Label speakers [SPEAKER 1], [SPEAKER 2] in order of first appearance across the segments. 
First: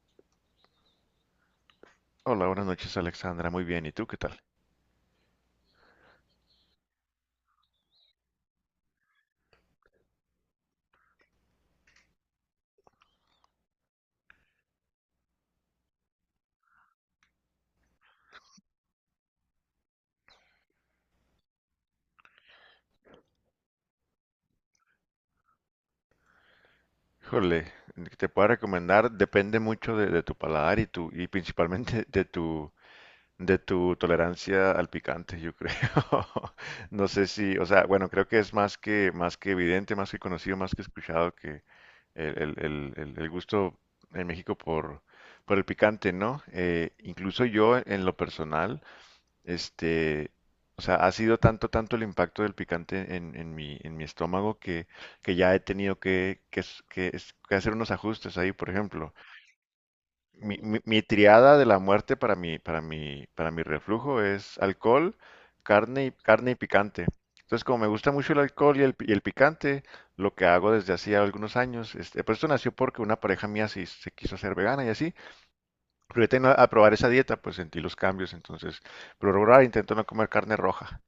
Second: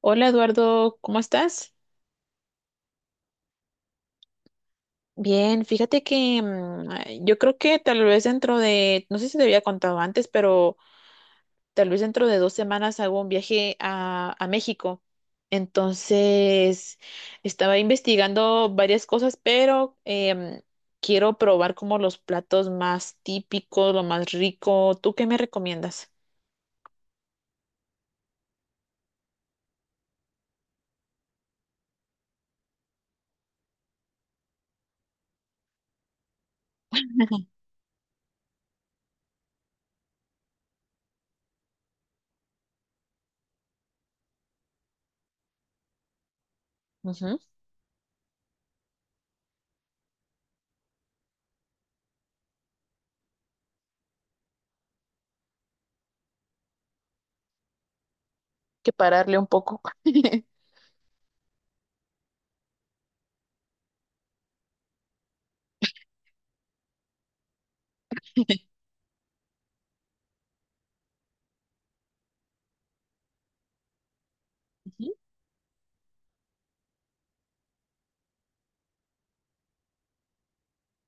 [SPEAKER 1] Hola Eduardo, ¿cómo estás?
[SPEAKER 2] Hola, buenas noches Alexandra, muy bien, ¿y tú qué tal?
[SPEAKER 1] Bien, fíjate que ay, yo creo que tal vez no sé si te había contado antes, pero tal vez dentro de 2 semanas hago un viaje a México. Entonces, estaba investigando varias cosas, pero quiero probar como los platos más típicos, lo más rico. ¿Tú qué me recomiendas?
[SPEAKER 2] Híjole, te puedo recomendar, depende mucho de tu paladar y tu, y principalmente de tu tolerancia al picante, yo creo. No sé si, o sea, bueno, creo que es más que evidente, más que conocido, más que escuchado que el gusto en México por el picante, ¿no?
[SPEAKER 1] Ujú.
[SPEAKER 2] Incluso yo en lo personal. Este, o sea, ha sido tanto el impacto del picante en en mi estómago que ya he tenido que hacer unos ajustes ahí, por
[SPEAKER 1] Que
[SPEAKER 2] ejemplo.
[SPEAKER 1] pararle un poco.
[SPEAKER 2] Mi triada de la muerte para mi reflujo es alcohol, carne y picante. Entonces, como me gusta mucho el alcohol y el picante, lo que hago desde hacía algunos años, pues esto nació porque una pareja mía se quiso hacer vegana y así,
[SPEAKER 1] Ujú.
[SPEAKER 2] pero yo tenía a probar esa dieta, pues sentí los cambios, entonces, pero ahora intento no comer carne roja.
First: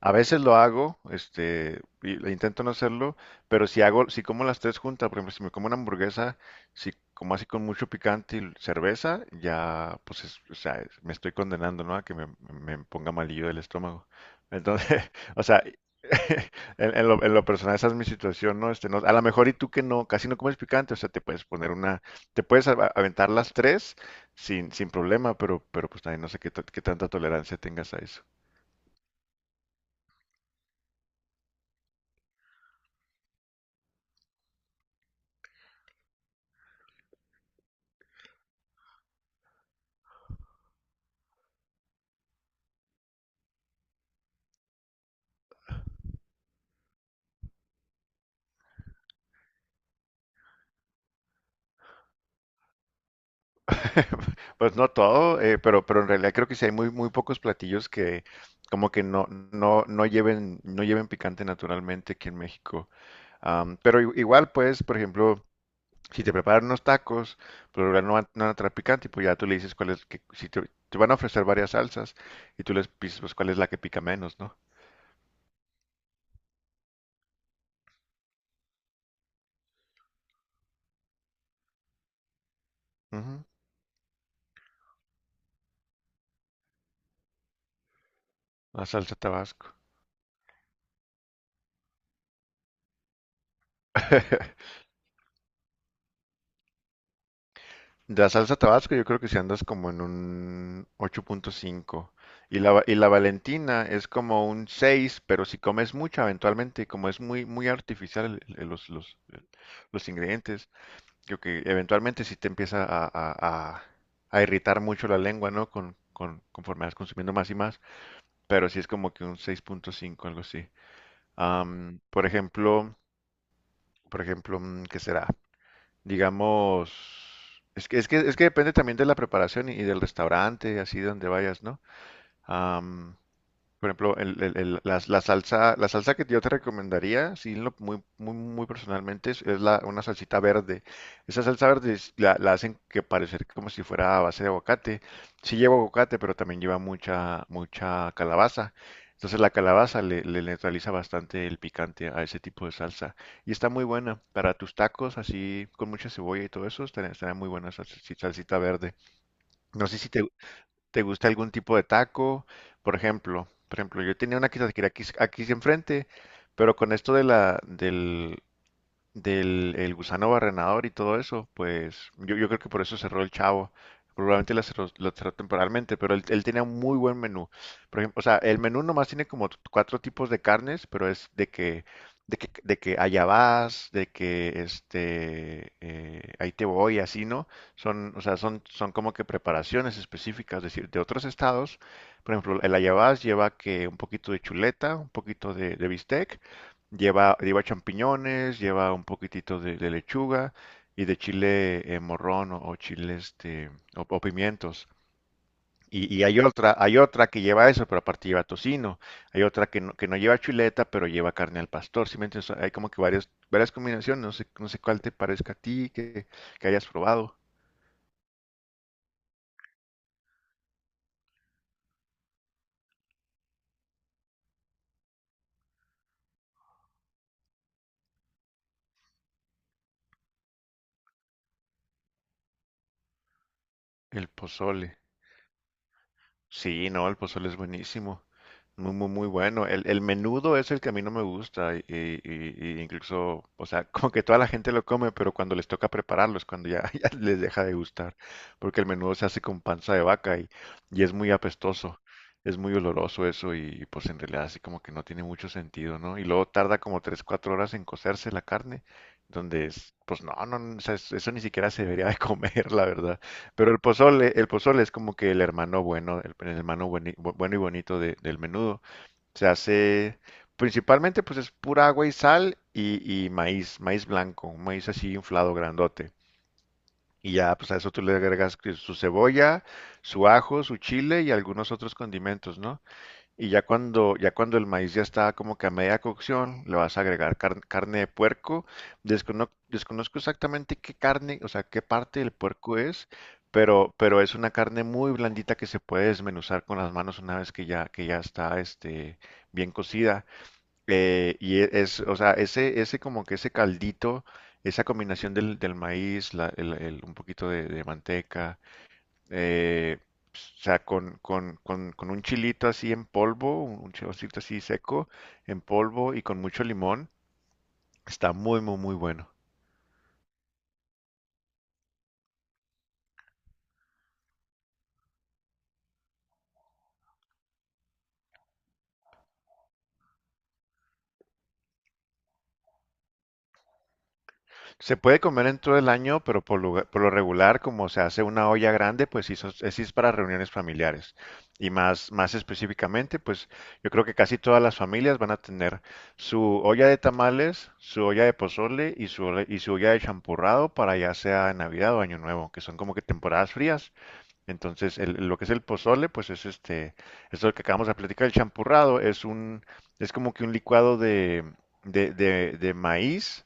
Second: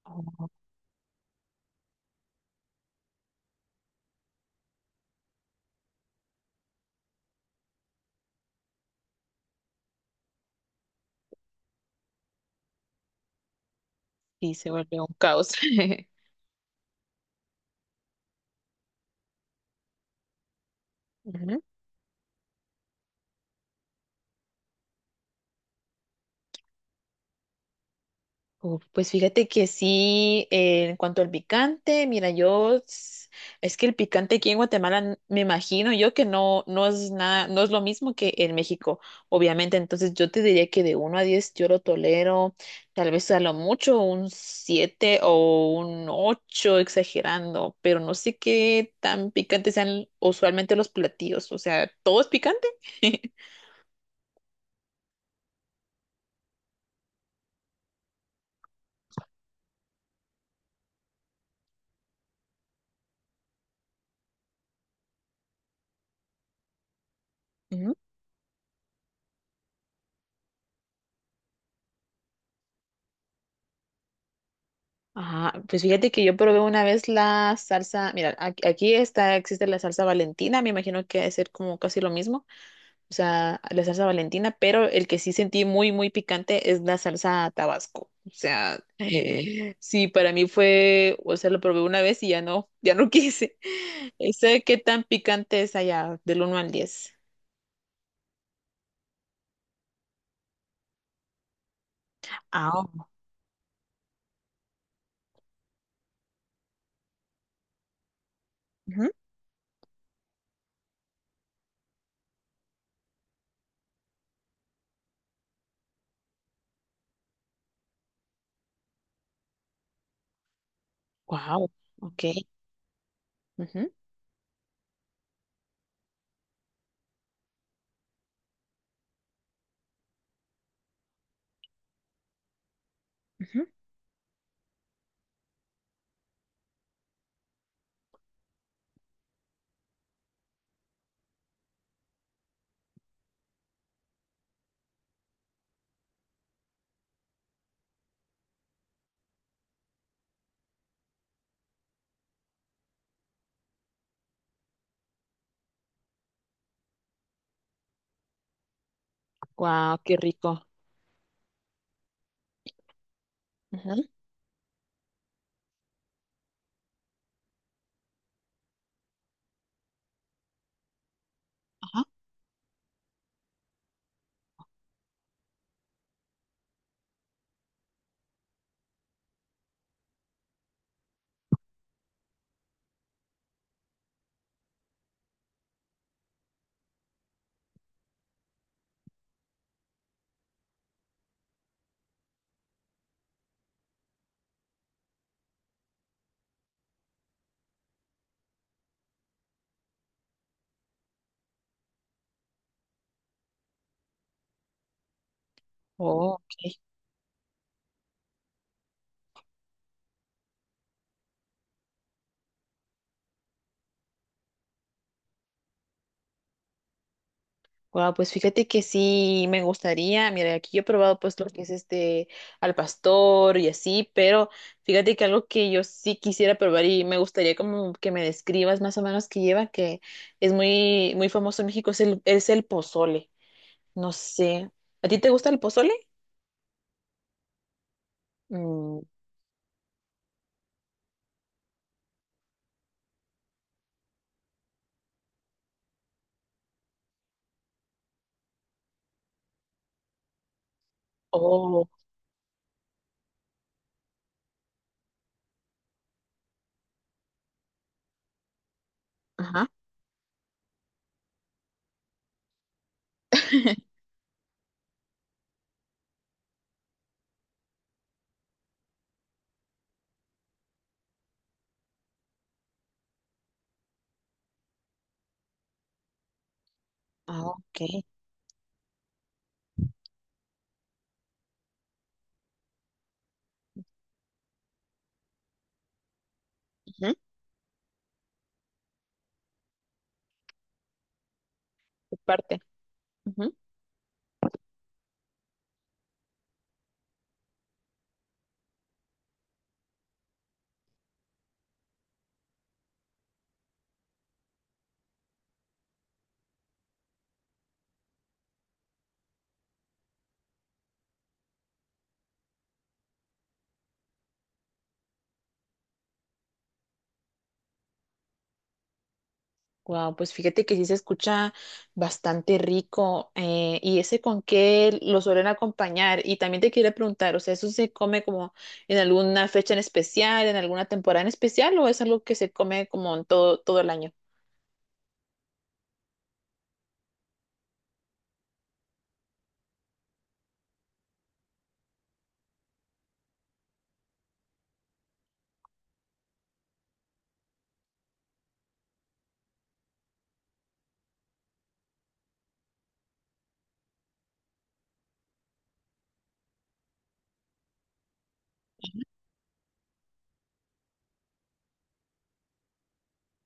[SPEAKER 2] A veces
[SPEAKER 1] Oh,
[SPEAKER 2] lo hago, y le intento no hacerlo, pero si hago, si como las tres juntas, por ejemplo, si me como una hamburguesa, si como así con mucho picante y cerveza, ya, pues, o sea, me estoy condenando, ¿no? A que me ponga malillo el estómago.
[SPEAKER 1] sí, se vuelve un
[SPEAKER 2] Entonces, o
[SPEAKER 1] caos.
[SPEAKER 2] sea, en lo personal esa es mi situación, ¿no? No, a lo mejor y tú que no, casi no comes picante, o sea, te puedes
[SPEAKER 1] Ujú.
[SPEAKER 2] poner una, te puedes aventar las tres sin problema, pero pues también no sé qué tanta tolerancia tengas a eso.
[SPEAKER 1] Uf, pues fíjate que sí, en cuanto al picante, mira, es que el picante aquí en Guatemala me imagino yo que no, no es nada, no es lo mismo que en México, obviamente. Entonces yo te diría que de 1 a 10 yo lo tolero, tal vez a lo mucho un 7 o un 8 exagerando, pero no sé qué tan picantes sean usualmente los platillos. O sea, ¿todo es picante?
[SPEAKER 2] Pues no todo, pero en realidad creo que sí hay muy pocos platillos que como que no lleven, no lleven picante naturalmente aquí en México. Am, pero igual, pues, por ejemplo, si te preparan unos tacos, por lo general no van a traer picante, y pues ya tú le dices cuál es, que, si te, te van a ofrecer varias salsas y tú les dices pues cuál es la que pica menos, ¿no?
[SPEAKER 1] Ajá, pues fíjate que yo probé una vez la salsa, mira, aquí está, existe la salsa Valentina, me imagino que debe ser como casi lo mismo, o
[SPEAKER 2] Ujú,
[SPEAKER 1] sea, la salsa Valentina, pero el que sí sentí muy, muy picante es la salsa Tabasco, o sea,
[SPEAKER 2] la salsa Tabasco.
[SPEAKER 1] sí, para mí fue, o sea, lo probé una vez y ya no, ya no quise. Sé qué tan picante es allá, del 1 al 10.
[SPEAKER 2] La salsa Tabasco yo creo que si andas como en un 8.5 y
[SPEAKER 1] Ah,
[SPEAKER 2] y la Valentina es como un 6 pero si comes mucha eventualmente, como es muy muy artificial los ingredientes, creo que eventualmente sí te empieza a irritar mucho la lengua, ¿no? Conforme vas consumiendo más y más, pero sí es como que un 6.5, algo así.
[SPEAKER 1] wow,
[SPEAKER 2] Am,
[SPEAKER 1] ok, ujú,
[SPEAKER 2] por ejemplo, mm, ¿qué será? Digamos, es que depende también de la preparación y del restaurante, así donde vayas, ¿no? Am,
[SPEAKER 1] ujú.
[SPEAKER 2] por ejemplo, la salsa que yo te recomendaría, sí, muy personalmente, es una salsita verde. Esa salsa verde la hacen que parecer como si fuera a base de aguacate. Sí lleva aguacate, pero también lleva mucha calabaza. Entonces la calabaza le neutraliza bastante el picante a ese tipo de salsa. Y está muy buena para tus tacos, así con mucha cebolla y todo eso, estaría estará muy buena esa salsita verde. No
[SPEAKER 1] Guau,
[SPEAKER 2] sé si
[SPEAKER 1] qué
[SPEAKER 2] te,
[SPEAKER 1] rico.
[SPEAKER 2] ¿te gusta algún tipo de taco? Por ejemplo,
[SPEAKER 1] Ujú.
[SPEAKER 2] yo tenía una quesadilla aquí, aquí enfrente, pero con esto de del, el gusano barrenador y todo eso,
[SPEAKER 1] Ajá.
[SPEAKER 2] pues yo creo que por eso cerró el Chavo. Probablemente la cerró, lo cerró temporalmente, pero él tenía un muy buen menú. Por ejemplo, o sea, el menú nomás tiene como cuatro tipos de carnes, pero es de que allá vas, de que este, ahí te voy, así, ¿no? Son, o sea, son como que preparaciones específicas, es decir, de otros estados. Por ejemplo, el allá vas lleva que un poquito de chuleta, un poquito de bistec. Lleva champiñones, lleva un poquitito de lechuga y de chile morrón o chile este, o pimientos. Y
[SPEAKER 1] Oh,
[SPEAKER 2] hay
[SPEAKER 1] ok.
[SPEAKER 2] hay otra que lleva eso, pero aparte lleva tocino. Hay otra que no lleva chuleta, pero lleva carne al pastor. ¿Sí me entiendes? O sea, hay como que varias combinaciones. No sé cuál te parezca a ti que hayas probado.
[SPEAKER 1] Wow, pues fíjate que sí me gustaría, mira, aquí yo he probado pues lo que es este al pastor y así, pero fíjate que algo que yo sí quisiera probar y me gustaría como que me describas más o menos que lleva, que es muy, muy famoso en México, es el pozole. No
[SPEAKER 2] El
[SPEAKER 1] sé,
[SPEAKER 2] pozole.
[SPEAKER 1] ¿a ti te gusta el pozole?
[SPEAKER 2] Sí, no, el pozole es buenísimo.
[SPEAKER 1] Mm,
[SPEAKER 2] Muy bueno. El menudo es el que a mí no me gusta. Incluso, o sea, como que toda la gente lo come, pero cuando les toca prepararlo es cuando ya, ya les deja de gustar. Porque el menudo se hace con panza de vaca y es muy
[SPEAKER 1] oh,
[SPEAKER 2] apestoso. Es muy oloroso eso y pues en realidad así como que no tiene mucho sentido, ¿no? Y luego tarda como 3 4 horas en cocerse la carne, donde
[SPEAKER 1] ajá.
[SPEAKER 2] es, pues no, o sea, eso ni siquiera se debería de comer, la verdad. Pero el pozole es como que el hermano bueno, el hermano bueno y bonito del menudo. Se hace principalmente pues es pura agua y sal y maíz, maíz blanco, un maíz así inflado grandote. Y
[SPEAKER 1] Ah,
[SPEAKER 2] ya pues a eso tú
[SPEAKER 1] ok.
[SPEAKER 2] le agregas que su cebolla, su ajo, su chile y algunos otros condimentos, ¿no? Y ya cuando el maíz ya está como que a media cocción, le vas a
[SPEAKER 1] Ujú,
[SPEAKER 2] agregar carne de puerco. Desconozco exactamente qué carne, o sea, qué
[SPEAKER 1] tu
[SPEAKER 2] parte del
[SPEAKER 1] parte.
[SPEAKER 2] puerco es, pero es una carne muy blandita que se puede desmenuzar con las manos una vez que que ya está este, bien cocida. Y es, o sea, ese como que ese caldito, esa combinación del maíz, un poquito de manteca eh, pues, o sea, con un chilito así en polvo, un chilocito así seco, en polvo y con mucho limón, está muy bueno.
[SPEAKER 1] Wow, pues fíjate que sí se escucha, bastante rico. Eh, ¿y ese con qué lo suelen acompañar? Y también te quería preguntar, o sea, ¿eso se come como en alguna fecha en especial, en alguna temporada en especial, o es algo que se come como en todo, todo el año?
[SPEAKER 2] Se puede comer en todo el año, pero por lo regular, como se hace una olla grande, pues sí, sí es para reuniones familiares. Y más específicamente, pues yo creo que casi todas las familias van a tener su olla de tamales, su olla de pozole y y su olla de champurrado para ya sea Navidad o Año Nuevo, que son como que temporadas frías. Entonces, lo que es el pozole, pues es este, es lo que acabamos de platicar, el champurrado es un, es como que un licuado de maíz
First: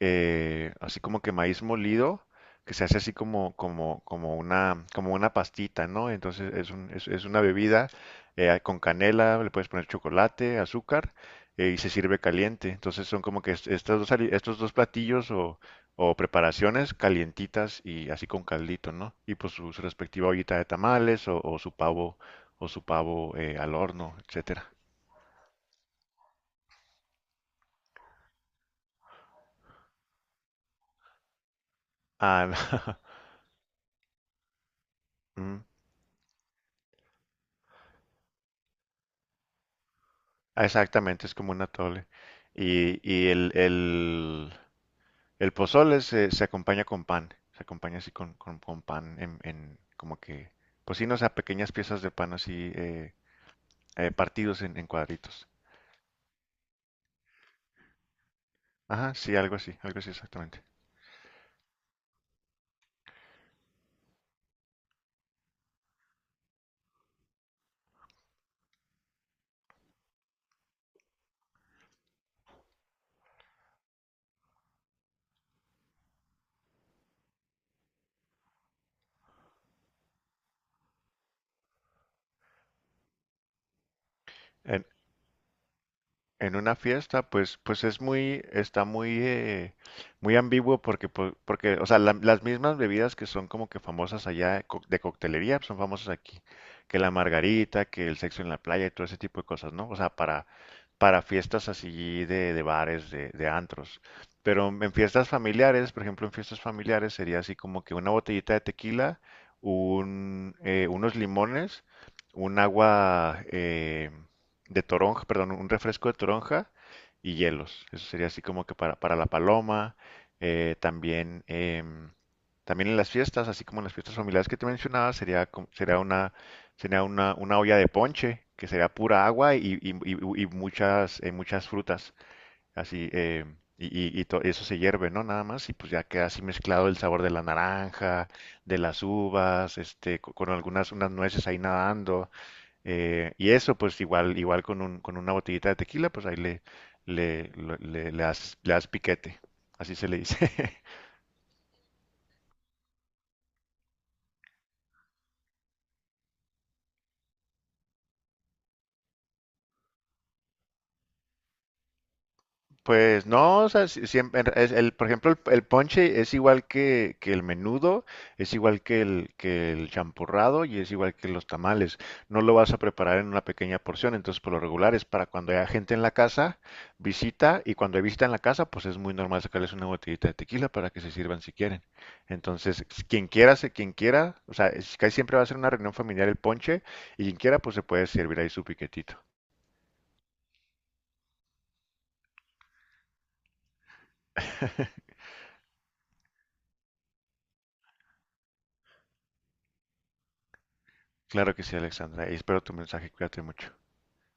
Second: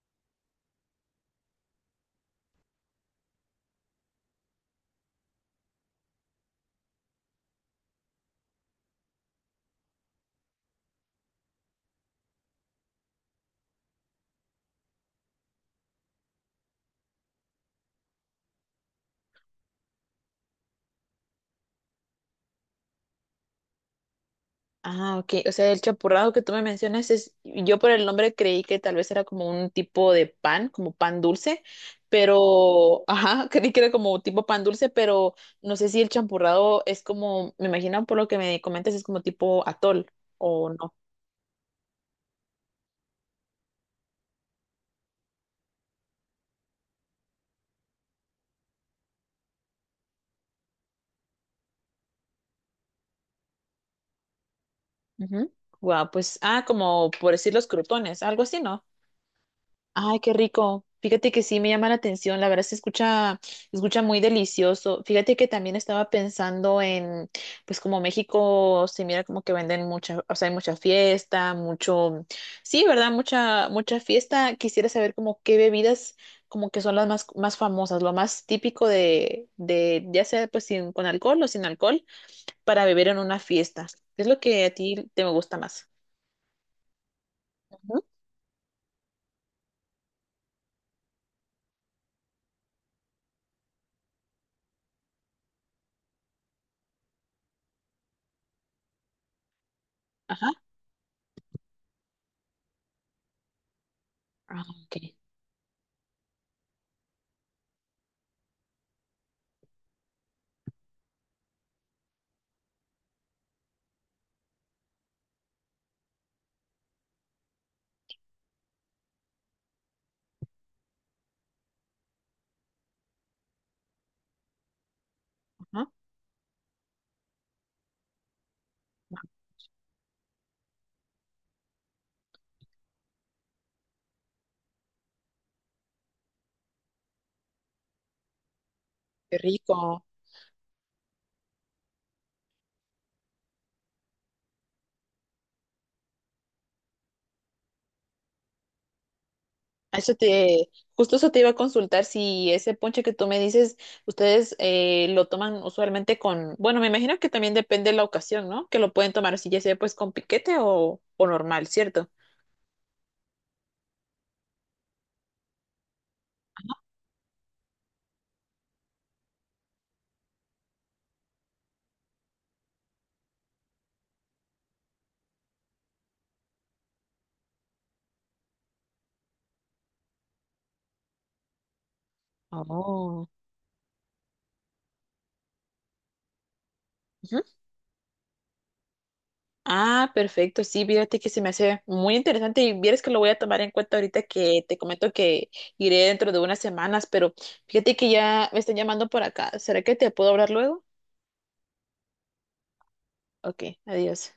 [SPEAKER 2] así como que maíz molido, que se hace así como, como, como una pastita, ¿no? Entonces es una bebida con canela, le puedes poner chocolate, azúcar, y se sirve caliente. Entonces son como que estas dos, estos dos platillos o preparaciones calientitas y así con caldito, ¿no? Y pues su respectiva ollita de tamales o su pavo al horno, etcétera.
[SPEAKER 1] Ah, ok. O sea, el champurrado que tú me mencionas es, yo por el nombre creí que tal vez era como un tipo de pan, como pan dulce,
[SPEAKER 2] Ah,
[SPEAKER 1] pero, ajá, creí que era como tipo pan dulce, pero no sé si el champurrado es como, me imagino por lo que me comentas, es como tipo atol
[SPEAKER 2] ah,
[SPEAKER 1] o no.
[SPEAKER 2] exactamente, es como un atole. Y, y el, el, el pozole se acompaña con pan, se acompaña así con pan en como que, pues sí, no, o sea, pequeñas piezas de pan así partidos en cuadritos.
[SPEAKER 1] Ujú. Guau, pues, ah, como por decir los crutones, algo así, ¿no?
[SPEAKER 2] Ajá, sí, algo así
[SPEAKER 1] Ay, qué
[SPEAKER 2] exactamente.
[SPEAKER 1] rico. Fíjate que sí me llama la atención, la verdad se escucha muy delicioso. Fíjate que también estaba pensando en, pues como México se mira como que venden mucha, o sea, hay mucha fiesta, mucho, sí, ¿verdad? Mucha, mucha fiesta. Quisiera saber como qué bebidas como que son las más, más famosas, lo más típico ya sea pues sin, con alcohol o sin alcohol, para beber en una fiesta. ¿Qué es lo que a ti te gusta más?
[SPEAKER 2] En una fiesta, pues, pues es
[SPEAKER 1] Ujú.
[SPEAKER 2] muy, está muy, muy ambiguo porque, porque, o sea, las mismas bebidas que son como que famosas allá de coctelería pues, son famosas aquí, que la margarita, que el sexo en la playa y todo ese tipo de cosas, ¿no? O sea,
[SPEAKER 1] Ajá.
[SPEAKER 2] para fiestas así de bares, de antros.
[SPEAKER 1] Ah,
[SPEAKER 2] Pero en
[SPEAKER 1] ok.
[SPEAKER 2] fiestas familiares, por ejemplo, en fiestas familiares sería así como que una botellita de tequila, un, unos limones, un agua, de toronja, perdón, un refresco de toronja y hielos. Eso sería así como que para la paloma. Eh, también, em, también en las fiestas, así como en las fiestas familiares que te mencionaba,
[SPEAKER 1] Ajá.
[SPEAKER 2] sería sería una olla de ponche, que sería pura agua y muchas, muchas frutas. Así, y eso se hierve, ¿no? Nada más, y pues ya queda así mezclado el sabor de la naranja, de las
[SPEAKER 1] Qué
[SPEAKER 2] uvas,
[SPEAKER 1] rico.
[SPEAKER 2] este, con algunas unas nueces ahí nadando. Y eso, pues igual, igual con una botellita de tequila, pues ahí le das piquete, así se
[SPEAKER 1] Eso
[SPEAKER 2] le dice.
[SPEAKER 1] te, justo eso te iba a consultar si ese ponche que tú me dices, ustedes lo toman usualmente con, bueno, me imagino que también depende de la ocasión, ¿no? Que lo pueden tomar así, ya sea pues con piquete o normal, ¿cierto?
[SPEAKER 2] Pues no, o sea, siempre es el, por ejemplo, el ponche es igual que el menudo, es igual que que el champurrado y es igual que los tamales. No lo vas a preparar en una pequeña porción, entonces por lo regular es para cuando haya gente en la casa, visita, y cuando hay visita en la casa, pues es muy normal sacarles una botellita de tequila para que se sirvan si quieren. Entonces,
[SPEAKER 1] Oh.
[SPEAKER 2] quien quiera, o sea, casi siempre va a ser una reunión familiar el ponche, y quien
[SPEAKER 1] Ujú.
[SPEAKER 2] quiera, pues se puede servir ahí su piquetito.
[SPEAKER 1] Ah, perfecto, sí, fíjate que se me hace muy interesante y vieres que lo voy a tomar en cuenta ahorita que te comento que iré dentro de unas semanas, pero fíjate que ya me están llamando por acá. ¿Será que te puedo hablar luego?
[SPEAKER 2] Claro que sí, Alexandra, y espero tu mensaje, cuídate
[SPEAKER 1] Ok,
[SPEAKER 2] mucho.
[SPEAKER 1] adiós.